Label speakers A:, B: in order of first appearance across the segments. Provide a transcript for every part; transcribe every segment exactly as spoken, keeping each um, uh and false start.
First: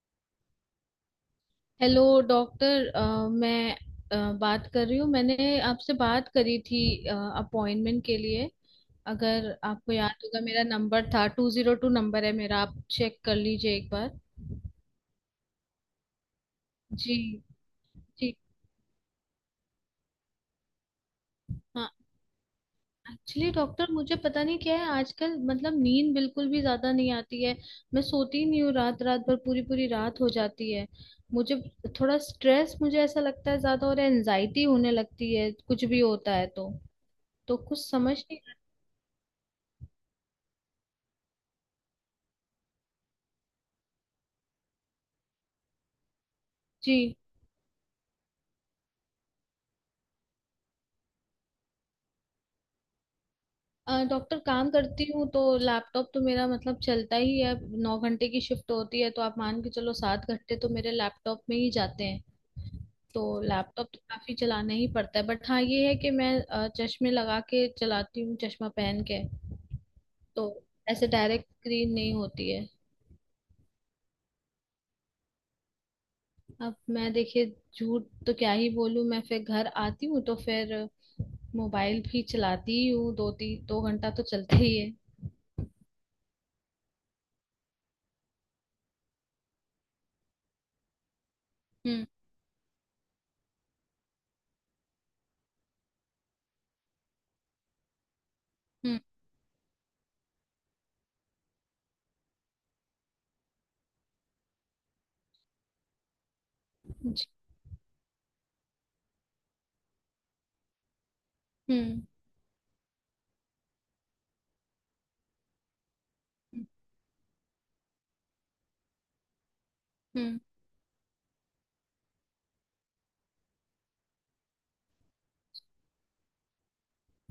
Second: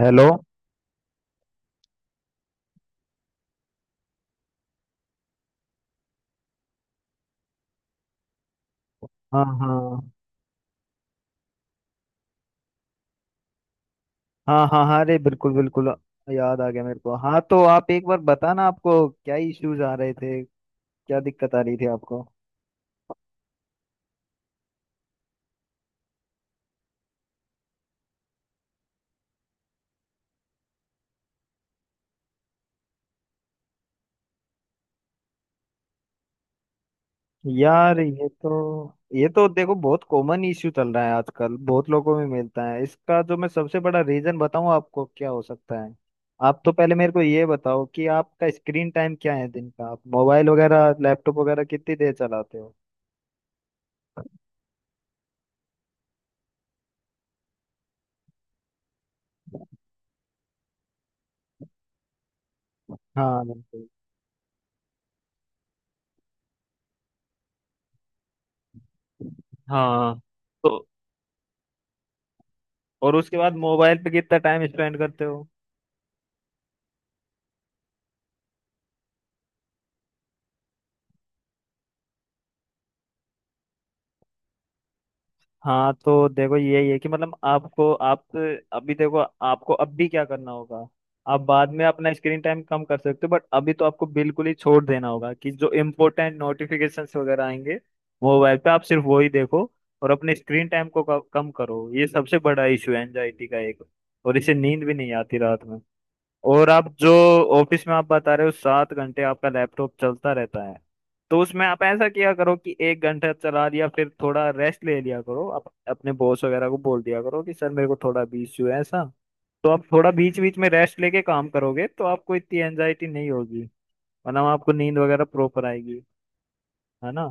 A: Hello.
B: Hello doctor. अ, मैं अ, बात कर रही हूँ। मैंने आपसे बात करी थी अपॉइंटमेंट के लिए।
A: हाँ
B: अगर आपको
A: हाँ
B: याद होगा, मेरा नंबर था टू जीरो टू। नंबर है मेरा, आप चेक कर लीजिए एक बार।
A: हाँ हाँ हाँ, अरे बिल्कुल बिल्कुल, याद आ गया मेरे को।
B: जी।
A: हाँ तो आप एक बार
B: जी।
A: बताना आपको क्या इश्यूज आ रहे थे, क्या दिक्कत आ रही थी
B: हाँ।
A: आपको।
B: एक्चुअली डॉक्टर, मुझे पता नहीं क्या है आजकल, मतलब नींद बिल्कुल भी ज्यादा नहीं आती है। मैं सोती नहीं हूँ, रात रात भर, पूरी पूरी रात हो जाती है मुझे। थोड़ा स्ट्रेस मुझे ऐसा लगता है ज्यादा, और एनजाइटी होने लगती है। कुछ भी होता है तो तो कुछ
A: यार
B: समझ
A: ये
B: नहीं आता।
A: तो ये तो देखो बहुत कॉमन इश्यू चल रहा है आजकल, बहुत लोगों में मिलता है इसका। जो मैं सबसे बड़ा रीजन बताऊं आपको क्या हो सकता है, आप तो पहले मेरे
B: जी।
A: को ये बताओ कि आपका स्क्रीन टाइम क्या है दिन का, आप मोबाइल वगैरह लैपटॉप वगैरह कितनी देर चलाते हो।
B: अ, डॉक्टर, काम करती हूँ तो लैपटॉप तो मेरा मतलब चलता ही है। नौ घंटे की शिफ्ट होती है, तो आप मान के चलो सात घंटे तो मेरे लैपटॉप में ही जाते हैं। तो
A: हाँ बिल्कुल।
B: लैपटॉप तो काफी चलाना ही पड़ता है। बट हाँ, ये है कि मैं अ, चश्मे लगा के चलाती हूँ, चश्मा पहन के।
A: हाँ
B: तो
A: तो
B: ऐसे डायरेक्ट स्क्रीन नहीं होती है।
A: और उसके बाद मोबाइल पे कितना टाइम स्पेंड करते हो।
B: अब मैं देखिए, झूठ तो क्या ही बोलूँ मैं, फिर घर आती हूँ तो फिर मोबाइल भी चलाती ही हूँ। दो तीन, दो घंटा तो चलते ही है।
A: हाँ तो देखो यही है कि मतलब आपको आप अभी देखो, आपको अब भी क्या करना होगा। आप बाद में
B: हम्म।
A: अपना स्क्रीन टाइम कम कर सकते हो, बट अभी तो आपको बिल्कुल ही छोड़ देना होगा कि जो इम्पोर्टेंट नोटिफिकेशंस वगैरह आएंगे मोबाइल पे, आप
B: हम्म।
A: सिर्फ वो ही देखो। और अपने स्क्रीन टाइम को क- कम करो, ये सबसे बड़ा इशू है एंजाइटी का एक। और इससे नींद भी नहीं आती रात में। और आप जो
B: जी।
A: ऑफिस में आप बता रहे हो सात घंटे आपका लैपटॉप चलता रहता है, तो उसमें आप
B: हम्म।
A: ऐसा किया करो कि एक घंटा चला दिया फिर थोड़ा रेस्ट ले लिया करो, आप अपने बॉस
B: हम्म।
A: वगैरह को बोल दिया करो कि सर मेरे को थोड़ा भी इश्यू है ऐसा, तो आप थोड़ा
B: हम्म।
A: बीच बीच में रेस्ट लेके काम करोगे तो आपको इतनी एंजाइटी नहीं होगी, वरना आपको नींद वगैरह प्रॉपर आएगी, है ना।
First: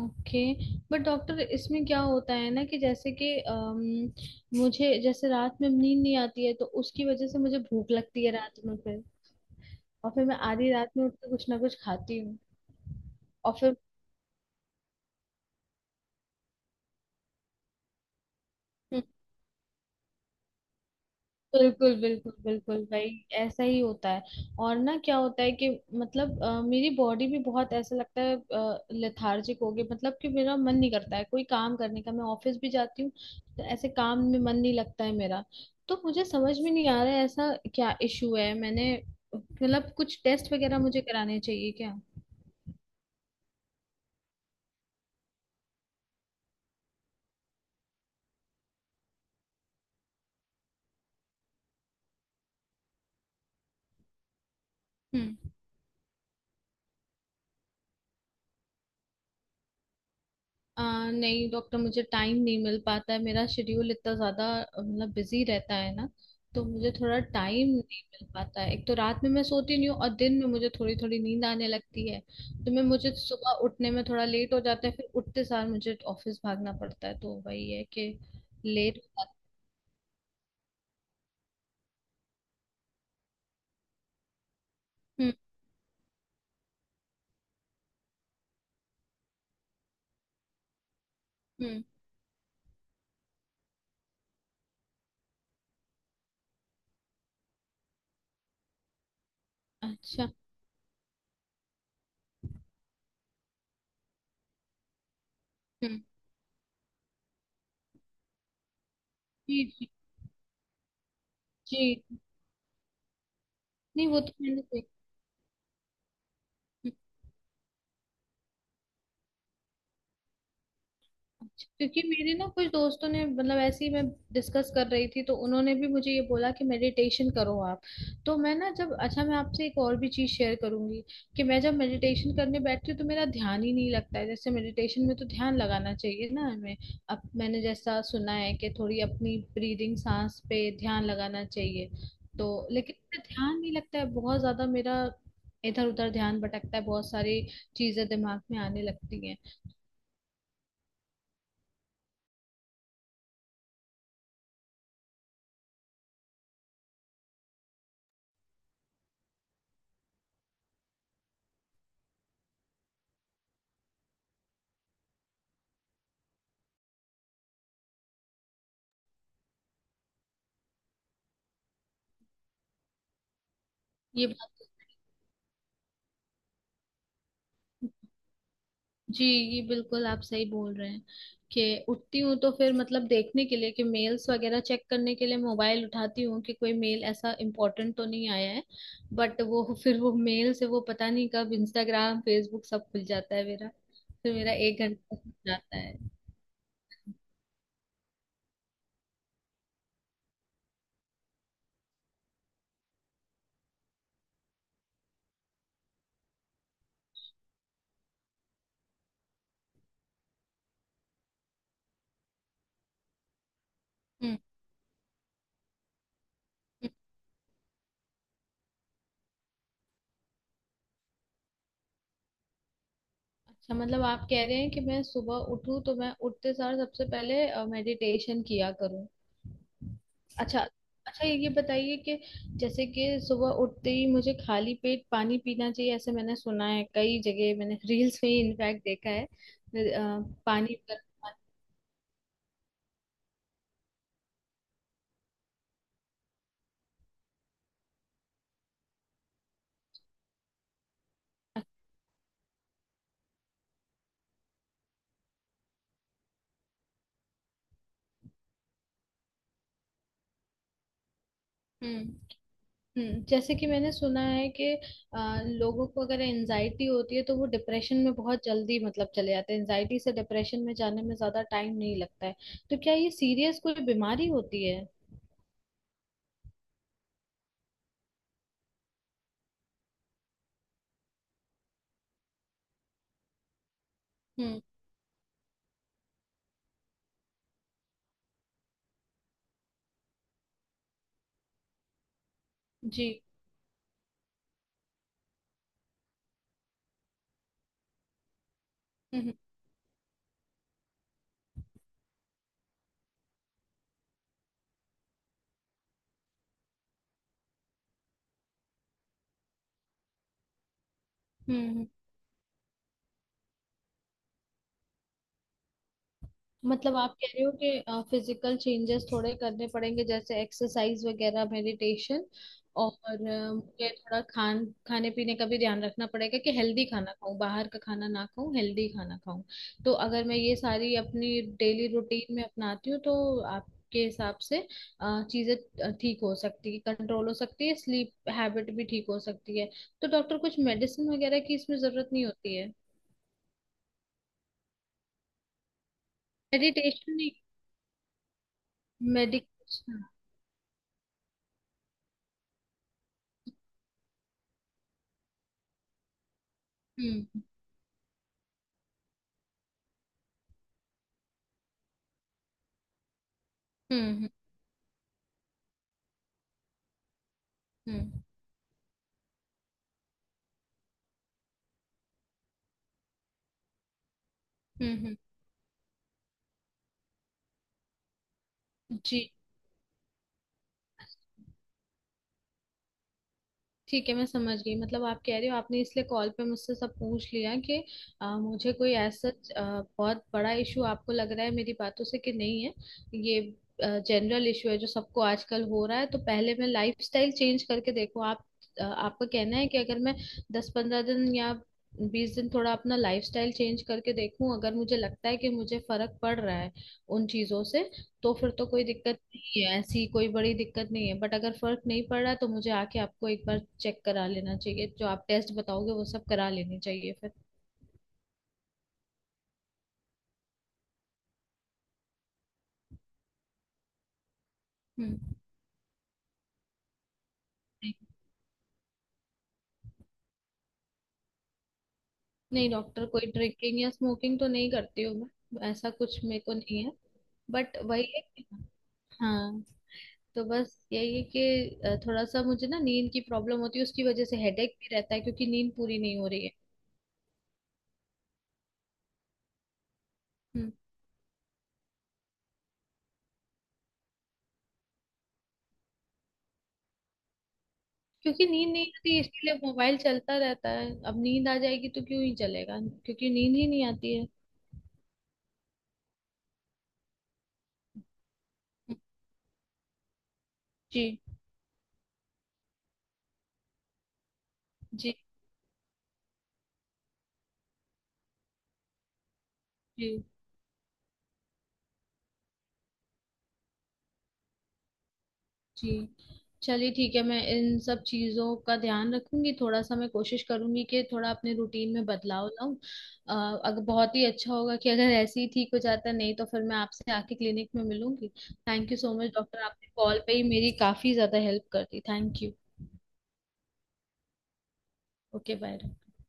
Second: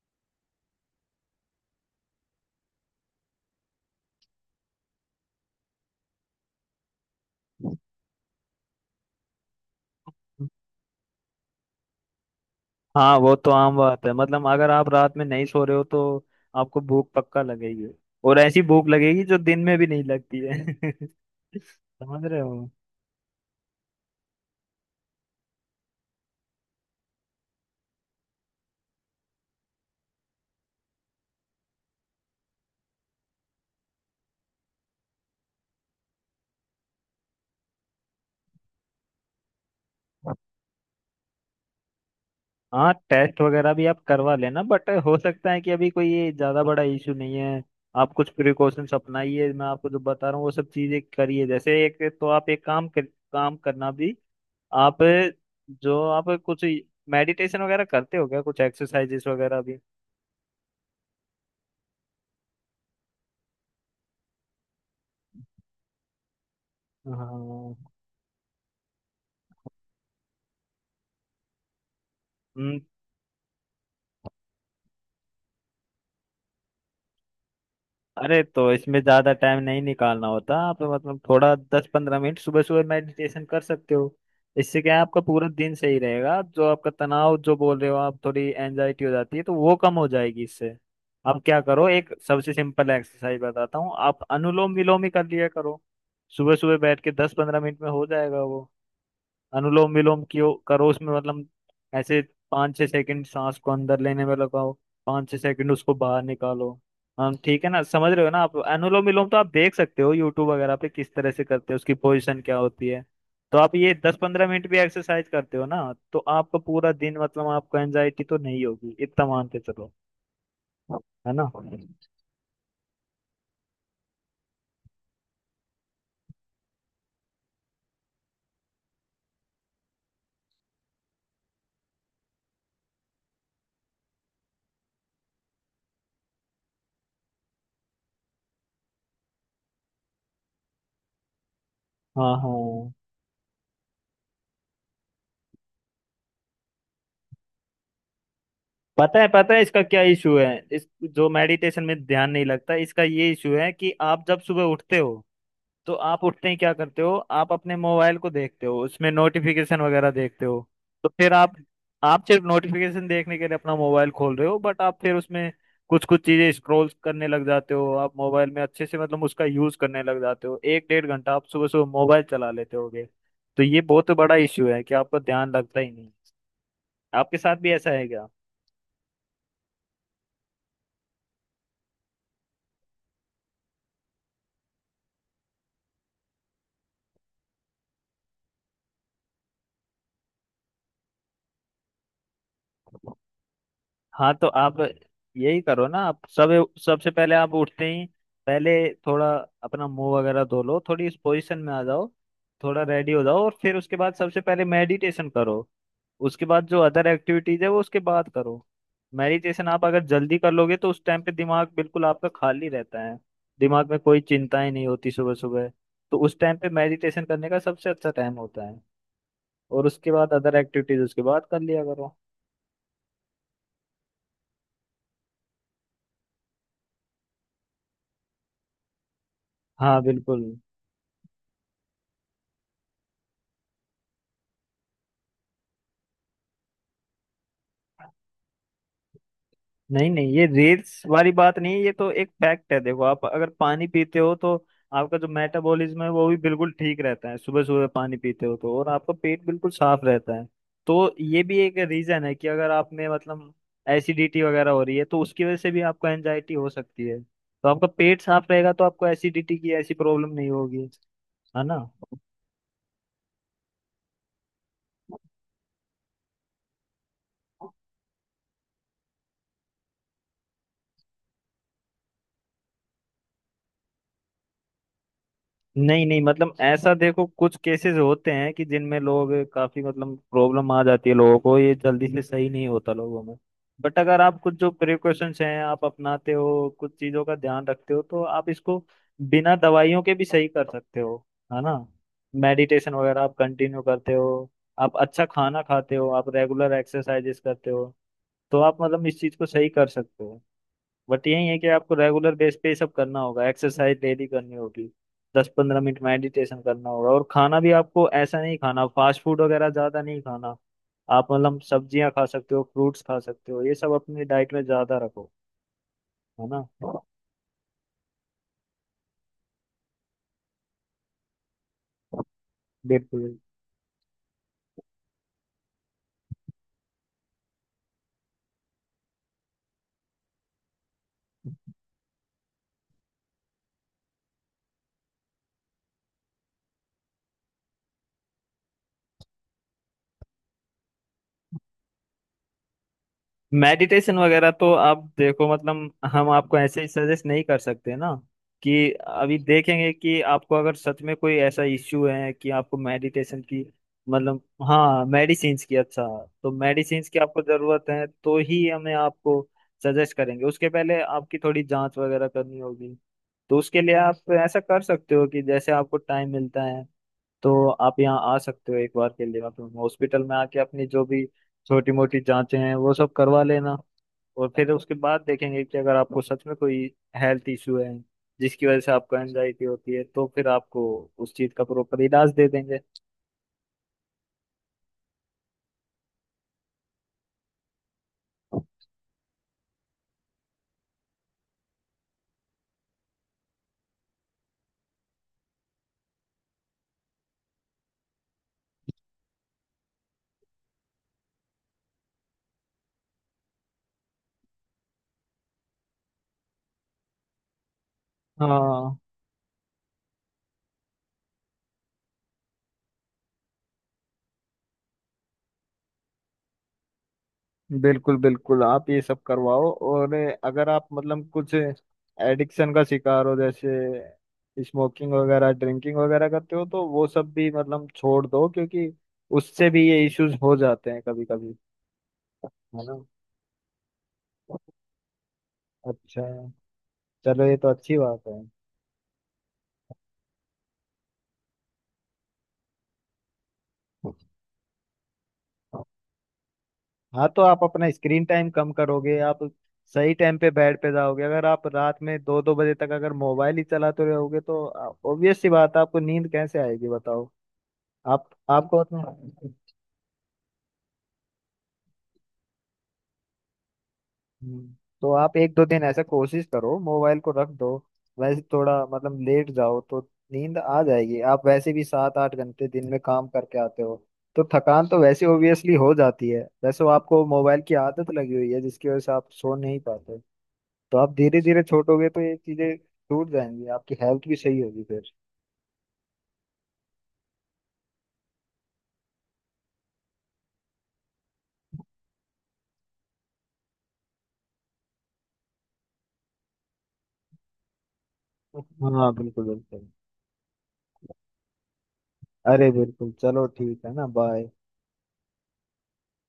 B: ओके। बट डॉक्टर, इसमें क्या होता है ना कि जैसे कि अम, मुझे जैसे रात में नींद नहीं आती है, तो उसकी वजह से मुझे भूख लगती है रात में फिर। और फिर मैं आधी रात में उठ के कुछ ना कुछ खाती हूँ।
A: हाँ वो तो
B: और
A: आम
B: फिर,
A: बात है, मतलब अगर आप रात में नहीं सो रहे हो तो आपको भूख पक्का लगेगी, और ऐसी भूख
B: हम्म,
A: लगेगी जो दिन में भी नहीं लगती है
B: बिल्कुल,
A: समझ
B: बिल्कुल,
A: रहे हो।
B: बिल्कुल भाई, ऐसा ही होता है। और ना क्या होता है कि मतलब अ, मेरी बॉडी भी, बहुत ऐसा लगता है, लेथार्जिक हो गई, मतलब कि मेरा मन नहीं करता है कोई काम करने का। मैं ऑफिस भी जाती हूँ तो ऐसे काम में मन नहीं लगता है मेरा। तो मुझे समझ में नहीं आ रहा है ऐसा क्या इशू है। मैंने मतलब कुछ टेस्ट वगैरह मुझे कराने चाहिए क्या?
A: हाँ टेस्ट वगैरह भी आप करवा लेना, बट हो सकता है कि अभी कोई ये ज्यादा बड़ा इशू नहीं है। आप कुछ प्रिकॉशंस अपनाइए, मैं आपको जो बता रहा हूँ वो सब चीजें करिए। जैसे एक तो आप एक काम कर, काम करना भी, आप
B: हम्म।
A: जो आप कुछ मेडिटेशन वगैरह करते हो क्या, कुछ एक्सरसाइजेस वगैरह भी।
B: आ, नहीं डॉक्टर, मुझे टाइम नहीं मिल पाता है, मेरा शेड्यूल इतना ज्यादा अ, मतलब बिजी रहता है ना। तो मुझे थोड़ा टाइम
A: हाँ
B: नहीं मिल पाता है। एक तो रात में मैं सोती नहीं हूँ और दिन में मुझे थोड़ी थोड़ी नींद आने लगती है। तो मैं मुझे सुबह उठने में थोड़ा लेट हो जाता है, फिर उठते सार मुझे ऑफिस भागना पड़ता है, तो वही है कि
A: अरे तो
B: लेट
A: इसमें
B: हो
A: ज्यादा
B: जाता
A: टाइम नहीं निकालना होता, आप मतलब थोड़ा दस पंद्रह मिनट सुबह सुबह मेडिटेशन कर सकते हो। इससे क्या है आपका
B: है। हम्म।
A: पूरा दिन सही रहेगा, जो आपका तनाव जो बोल रहे हो, आप थोड़ी एंजाइटी हो जाती है तो वो कम हो जाएगी इससे। आप क्या
B: हम्म।
A: करो एक सबसे सिंपल एक्सरसाइज बताता हूँ, आप अनुलोम विलोम ही कर लिया करो, सुबह सुबह बैठ के दस पंद्रह मिनट में हो जाएगा वो।
B: है,
A: अनुलोम विलोम
B: अच्छा।
A: क्यों करो, उसमें मतलब ऐसे पाँच छः सेकंड सांस को अंदर लेने में लगाओ, पाँच छः सेकंड उसको
B: हम्म।
A: बाहर निकालो। हम ठीक है ना, समझ रहे हो ना आप। अनुलोम विलोम तो आप
B: जी।
A: देख
B: जी।
A: सकते हो यूट्यूब वगैरह पे किस तरह से करते हैं,
B: जी।
A: उसकी पोजीशन क्या होती है। तो आप ये
B: नहीं,
A: दस
B: वो तो
A: पंद्रह
B: मैंने
A: मिनट भी
B: देखा।
A: एक्सरसाइज करते हो ना, तो आपका पूरा दिन मतलब आपको एंजाइटी तो नहीं होगी, इतना मानते चलो, है ना।
B: क्योंकि मेरे ना कुछ दोस्तों ने, मतलब ऐसे ही मैं डिस्कस कर रही थी, तो उन्होंने भी मुझे ये बोला कि मेडिटेशन करो आप। तो मैं ना जब, अच्छा, मैं आपसे एक और भी चीज शेयर करूंगी कि मैं जब मेडिटेशन करने बैठती हूँ तो मेरा ध्यान ही नहीं लगता है। जैसे मेडिटेशन में तो ध्यान लगाना चाहिए ना हमें, अब मैंने जैसा सुना है कि थोड़ी अपनी ब्रीदिंग, सांस पे ध्यान लगाना चाहिए।
A: हाँ हाँ,
B: तो लेकिन मेरा ध्यान नहीं लगता है बहुत ज्यादा। मेरा इधर उधर ध्यान भटकता है, बहुत सारी चीजें दिमाग में आने
A: पता
B: लगती
A: है
B: हैं।
A: पता है इसका क्या इशू है। इस जो मेडिटेशन में ध्यान नहीं लगता इसका ये इशू है कि आप जब सुबह उठते हो तो आप उठते ही क्या करते हो, आप अपने मोबाइल को देखते हो, उसमें नोटिफिकेशन वगैरह देखते हो। तो फिर आप आप सिर्फ नोटिफिकेशन देखने के लिए अपना मोबाइल खोल रहे हो, बट आप फिर उसमें कुछ कुछ चीजें स्क्रॉल करने लग जाते हो, आप मोबाइल में अच्छे से मतलब उसका यूज करने लग जाते हो। एक डेढ़ घंटा आप सुबह सुबह मोबाइल चला लेते होगे, तो ये बहुत
B: ये
A: बड़ा
B: बात!
A: इश्यू है कि आपका ध्यान लगता ही नहीं। आपके साथ भी ऐसा है क्या।
B: जी, ये बिल्कुल आप सही बोल रहे हैं कि उठती हूँ तो फिर, मतलब देखने के लिए, कि मेल्स वगैरह चेक करने के लिए मोबाइल उठाती हूँ कि कोई मेल ऐसा इम्पोर्टेंट तो नहीं आया है। बट वो फिर वो, मेल से वो पता नहीं कब इंस्टाग्राम, फेसबुक सब खुल जाता है मेरा।
A: हाँ
B: फिर
A: तो
B: मेरा
A: आप
B: एक घंटा लग
A: यही
B: जाता
A: करो
B: है।
A: ना, आप सब सबसे पहले आप उठते ही पहले थोड़ा अपना मुंह वगैरह धो लो, थोड़ी इस पोजीशन में आ जाओ, थोड़ा रेडी हो जाओ और फिर उसके बाद सबसे पहले मेडिटेशन करो। उसके बाद जो अदर एक्टिविटीज है वो उसके बाद करो। मेडिटेशन आप अगर जल्दी कर लोगे तो उस टाइम पे दिमाग बिल्कुल आपका खाली रहता है, दिमाग में कोई
B: हम्म।
A: चिंताएं नहीं होती सुबह सुबह। तो उस टाइम पे
B: हम्म,
A: मेडिटेशन करने का सबसे अच्छा टाइम होता है, और उसके बाद अदर एक्टिविटीज उसके बाद कर लिया करो।
B: अच्छा, मतलब आप कह रहे हैं कि मैं सुबह उठूँ तो मैं उठते सार सबसे पहले मेडिटेशन किया करूँ?
A: हाँ बिल्कुल।
B: अच्छा। अच्छा, ये बताइए कि जैसे कि सुबह उठते ही मुझे खाली पेट पानी पीना चाहिए, ऐसे मैंने सुना है कई जगह। मैंने रील्स में इनफैक्ट देखा है। अ,
A: नहीं नहीं ये
B: पानी
A: रील्स
B: पर-
A: वाली बात नहीं है, ये तो एक फैक्ट है। देखो आप अगर पानी पीते हो तो आपका जो मेटाबॉलिज्म है वो भी बिल्कुल ठीक रहता है, सुबह सुबह पानी पीते हो तो, और आपका पेट बिल्कुल साफ रहता है। तो ये भी एक रीजन है कि अगर आप में मतलब एसिडिटी वगैरह हो रही है तो उसकी वजह से भी आपको एंजाइटी हो सकती है, तो आपका पेट साफ रहेगा तो आपको एसिडिटी की ऐसी प्रॉब्लम नहीं होगी, है ना।
B: हम्म। हम्म, जैसे कि मैंने सुना है कि अ, लोगों को अगर एनजाइटी होती है तो वो डिप्रेशन में बहुत जल्दी, मतलब चले जाते हैं। एनजाइटी से डिप्रेशन में जाने में ज्यादा टाइम नहीं लगता है। तो क्या ये सीरियस कोई बीमारी होती है?
A: नहीं नहीं, मतलब ऐसा देखो, कुछ केसेस होते हैं कि जिनमें लोग काफी मतलब प्रॉब्लम आ जाती है, लोगों को ये जल्दी से सही नहीं होता लोगों में। बट अगर आप कुछ
B: हम्म।
A: जो प्रिकॉशंस हैं आप अपनाते हो, कुछ चीजों का ध्यान रखते हो, तो आप इसको बिना दवाइयों के भी सही कर सकते हो, है ना। मेडिटेशन
B: जी।
A: वगैरह आप कंटिन्यू करते हो, आप अच्छा खाना खाते हो, आप रेगुलर एक्सरसाइजेस करते हो, तो आप मतलब इस
B: हम्म।
A: चीज को सही कर सकते हो। बट यही है कि आपको रेगुलर बेस पे ये सब करना होगा, एक्सरसाइज डेली करनी होगी, दस पंद्रह मिनट मेडिटेशन करना होगा, और खाना भी आपको ऐसा नहीं खाना, फास्ट फूड वगैरह ज्यादा नहीं खाना, आप मतलब
B: हम्म,
A: सब्जियां खा सकते हो, फ्रूट्स खा सकते हो, ये सब अपनी डाइट में ज्यादा रखो, है ना।
B: मतलब आप कह रहे हो कि फिजिकल चेंजेस थोड़े करने पड़ेंगे, जैसे एक्सरसाइज वगैरह, मेडिटेशन, और
A: बिल्कुल।
B: अ, मुझे थोड़ा खान खाने पीने का भी ध्यान रखना पड़ेगा कि हेल्दी खाना खाऊं, बाहर का खाना ना खाऊं, हेल्दी खाना खाऊं। तो अगर मैं ये सारी अपनी डेली रूटीन में अपनाती हूँ तो आपके हिसाब से अ, चीजें ठीक हो सकती है, कंट्रोल हो सकती है, स्लीप हैबिट भी ठीक हो सकती है? तो डॉक्टर, कुछ मेडिसिन वगैरह की इसमें जरूरत नहीं होती है?
A: मेडिटेशन वगैरह तो आप देखो, मतलब हम आपको ऐसे ही
B: मेडिटेशन
A: सजेस्ट
B: नहीं,
A: नहीं कर सकते ना कि अभी देखेंगे
B: मेडिकेशन।
A: कि आपको अगर सच में कोई ऐसा इश्यू है कि आपको मेडिटेशन की मतलब, हाँ मेडिसिन्स की, अच्छा, तो मेडिसिन्स की आपको
B: हम्म।
A: ज़रूरत है तो ही हमें आपको सजेस्ट करेंगे, उसके पहले आपकी थोड़ी जांच वगैरह करनी होगी। तो उसके लिए
B: हम्म।
A: आप ऐसा कर सकते हो कि जैसे आपको टाइम मिलता है तो आप यहाँ
B: हम्म।
A: आ सकते हो एक बार के लिए, मतलब हॉस्पिटल में आके अपनी जो भी छोटी मोटी जांचें हैं वो सब करवा लेना। और फिर उसके
B: हम्म। हम्म,
A: बाद देखेंगे कि अगर आपको सच में कोई हेल्थ इशू है जिसकी वजह से आपको
B: जी,
A: एंजाइटी होती है तो फिर आपको उस चीज़ का प्रॉपर इलाज दे देंगे।
B: ठीक है मैं समझ गई, मतलब आप कह रहे हो आपने इसलिए कॉल पे मुझसे सब पूछ लिया कि आ, मुझे कोई ऐसा आ, बहुत बड़ा इशू आपको लग रहा है मेरी बातों से कि नहीं है। ये जनरल इशू है जो सबको आजकल हो रहा है, तो पहले मैं लाइफस्टाइल चेंज करके देखो आप। आ, आपका कहना है कि अगर मैं दस पंद्रह दिन या बीस दिन थोड़ा अपना लाइफस्टाइल चेंज करके देखूं, अगर मुझे लगता है कि मुझे फर्क पड़ रहा है उन चीजों से, तो फिर तो कोई
A: हाँ
B: दिक्कत नहीं है, ऐसी कोई बड़ी दिक्कत नहीं है। बट अगर फर्क नहीं पड़ रहा तो मुझे आके आपको एक बार चेक करा लेना चाहिए, जो आप टेस्ट बताओगे वो सब करा लेने चाहिए फिर।
A: बिल्कुल बिल्कुल, आप ये सब करवाओ। और अगर आप मतलब कुछ एडिक्शन का शिकार हो जैसे स्मोकिंग
B: हम्म।
A: वगैरह ड्रिंकिंग वगैरह करते हो तो वो सब भी मतलब
B: नहीं,
A: छोड़ दो, क्योंकि उससे भी ये इश्यूज हो जाते हैं कभी कभी,
B: नहीं
A: है ना।
B: डॉक्टर, कोई ड्रिंकिंग या स्मोकिंग तो नहीं करती हूँ मैं, ऐसा कुछ
A: अच्छा,
B: मेरे को नहीं है।
A: चलो ये तो
B: बट
A: अच्छी
B: वही है
A: बात है।
B: कि, हाँ, तो बस यही है कि अ, थोड़ा सा मुझे ना नींद की प्रॉब्लम होती है, उसकी वजह से हेडेक भी रहता है क्योंकि नींद पूरी नहीं हो रही
A: हाँ तो आप अपना स्क्रीन टाइम कम करोगे, आप सही टाइम पे
B: है।
A: बेड पे जाओगे, अगर आप रात में दो दो बजे तक अगर मोबाइल ही चलाते रहोगे तो ऑब्वियस सी बात है आपको नींद कैसे आएगी बताओ। आप
B: क्योंकि नींद
A: आपको
B: नहीं आती इसीलिए
A: मतलब
B: मोबाइल चलता रहता है, अब नींद आ जाएगी तो क्यों ही चलेगा? क्योंकि नींद ही नहीं आती है।
A: हम्म, तो आप एक दो दिन ऐसा कोशिश करो मोबाइल को रख दो, वैसे थोड़ा मतलब लेट जाओ तो नींद आ जाएगी।
B: जी।
A: आप वैसे भी सात आठ घंटे दिन में काम करके आते हो तो थकान तो
B: जी।
A: वैसे ओबियसली हो जाती है, वैसे वो आपको मोबाइल की आदत लगी हुई है जिसकी वजह से आप सो नहीं पाते,
B: जी।
A: तो आप धीरे धीरे छोड़ोगे तो ये चीजें छूट जाएंगी, आपकी हेल्थ भी सही होगी फिर।
B: जी, चलिए ठीक है, मैं इन सब चीजों का ध्यान रखूंगी, थोड़ा सा मैं कोशिश करूंगी कि थोड़ा अपने रूटीन में बदलाव लाऊं। अ, अगर बहुत ही अच्छा होगा कि अगर ऐसे ही ठीक हो जाता, नहीं तो फिर मैं आपसे आके क्लिनिक में मिलूंगी। थैंक यू
A: हाँ
B: सो मच
A: बिल्कुल
B: डॉक्टर,
A: बिल्कुल,
B: आपने कॉल पे ही मेरी काफी ज्यादा हेल्प कर दी। Thank you.
A: अरे बिल्कुल, चलो ठीक है ना, बाय।
B: ओके। बाय।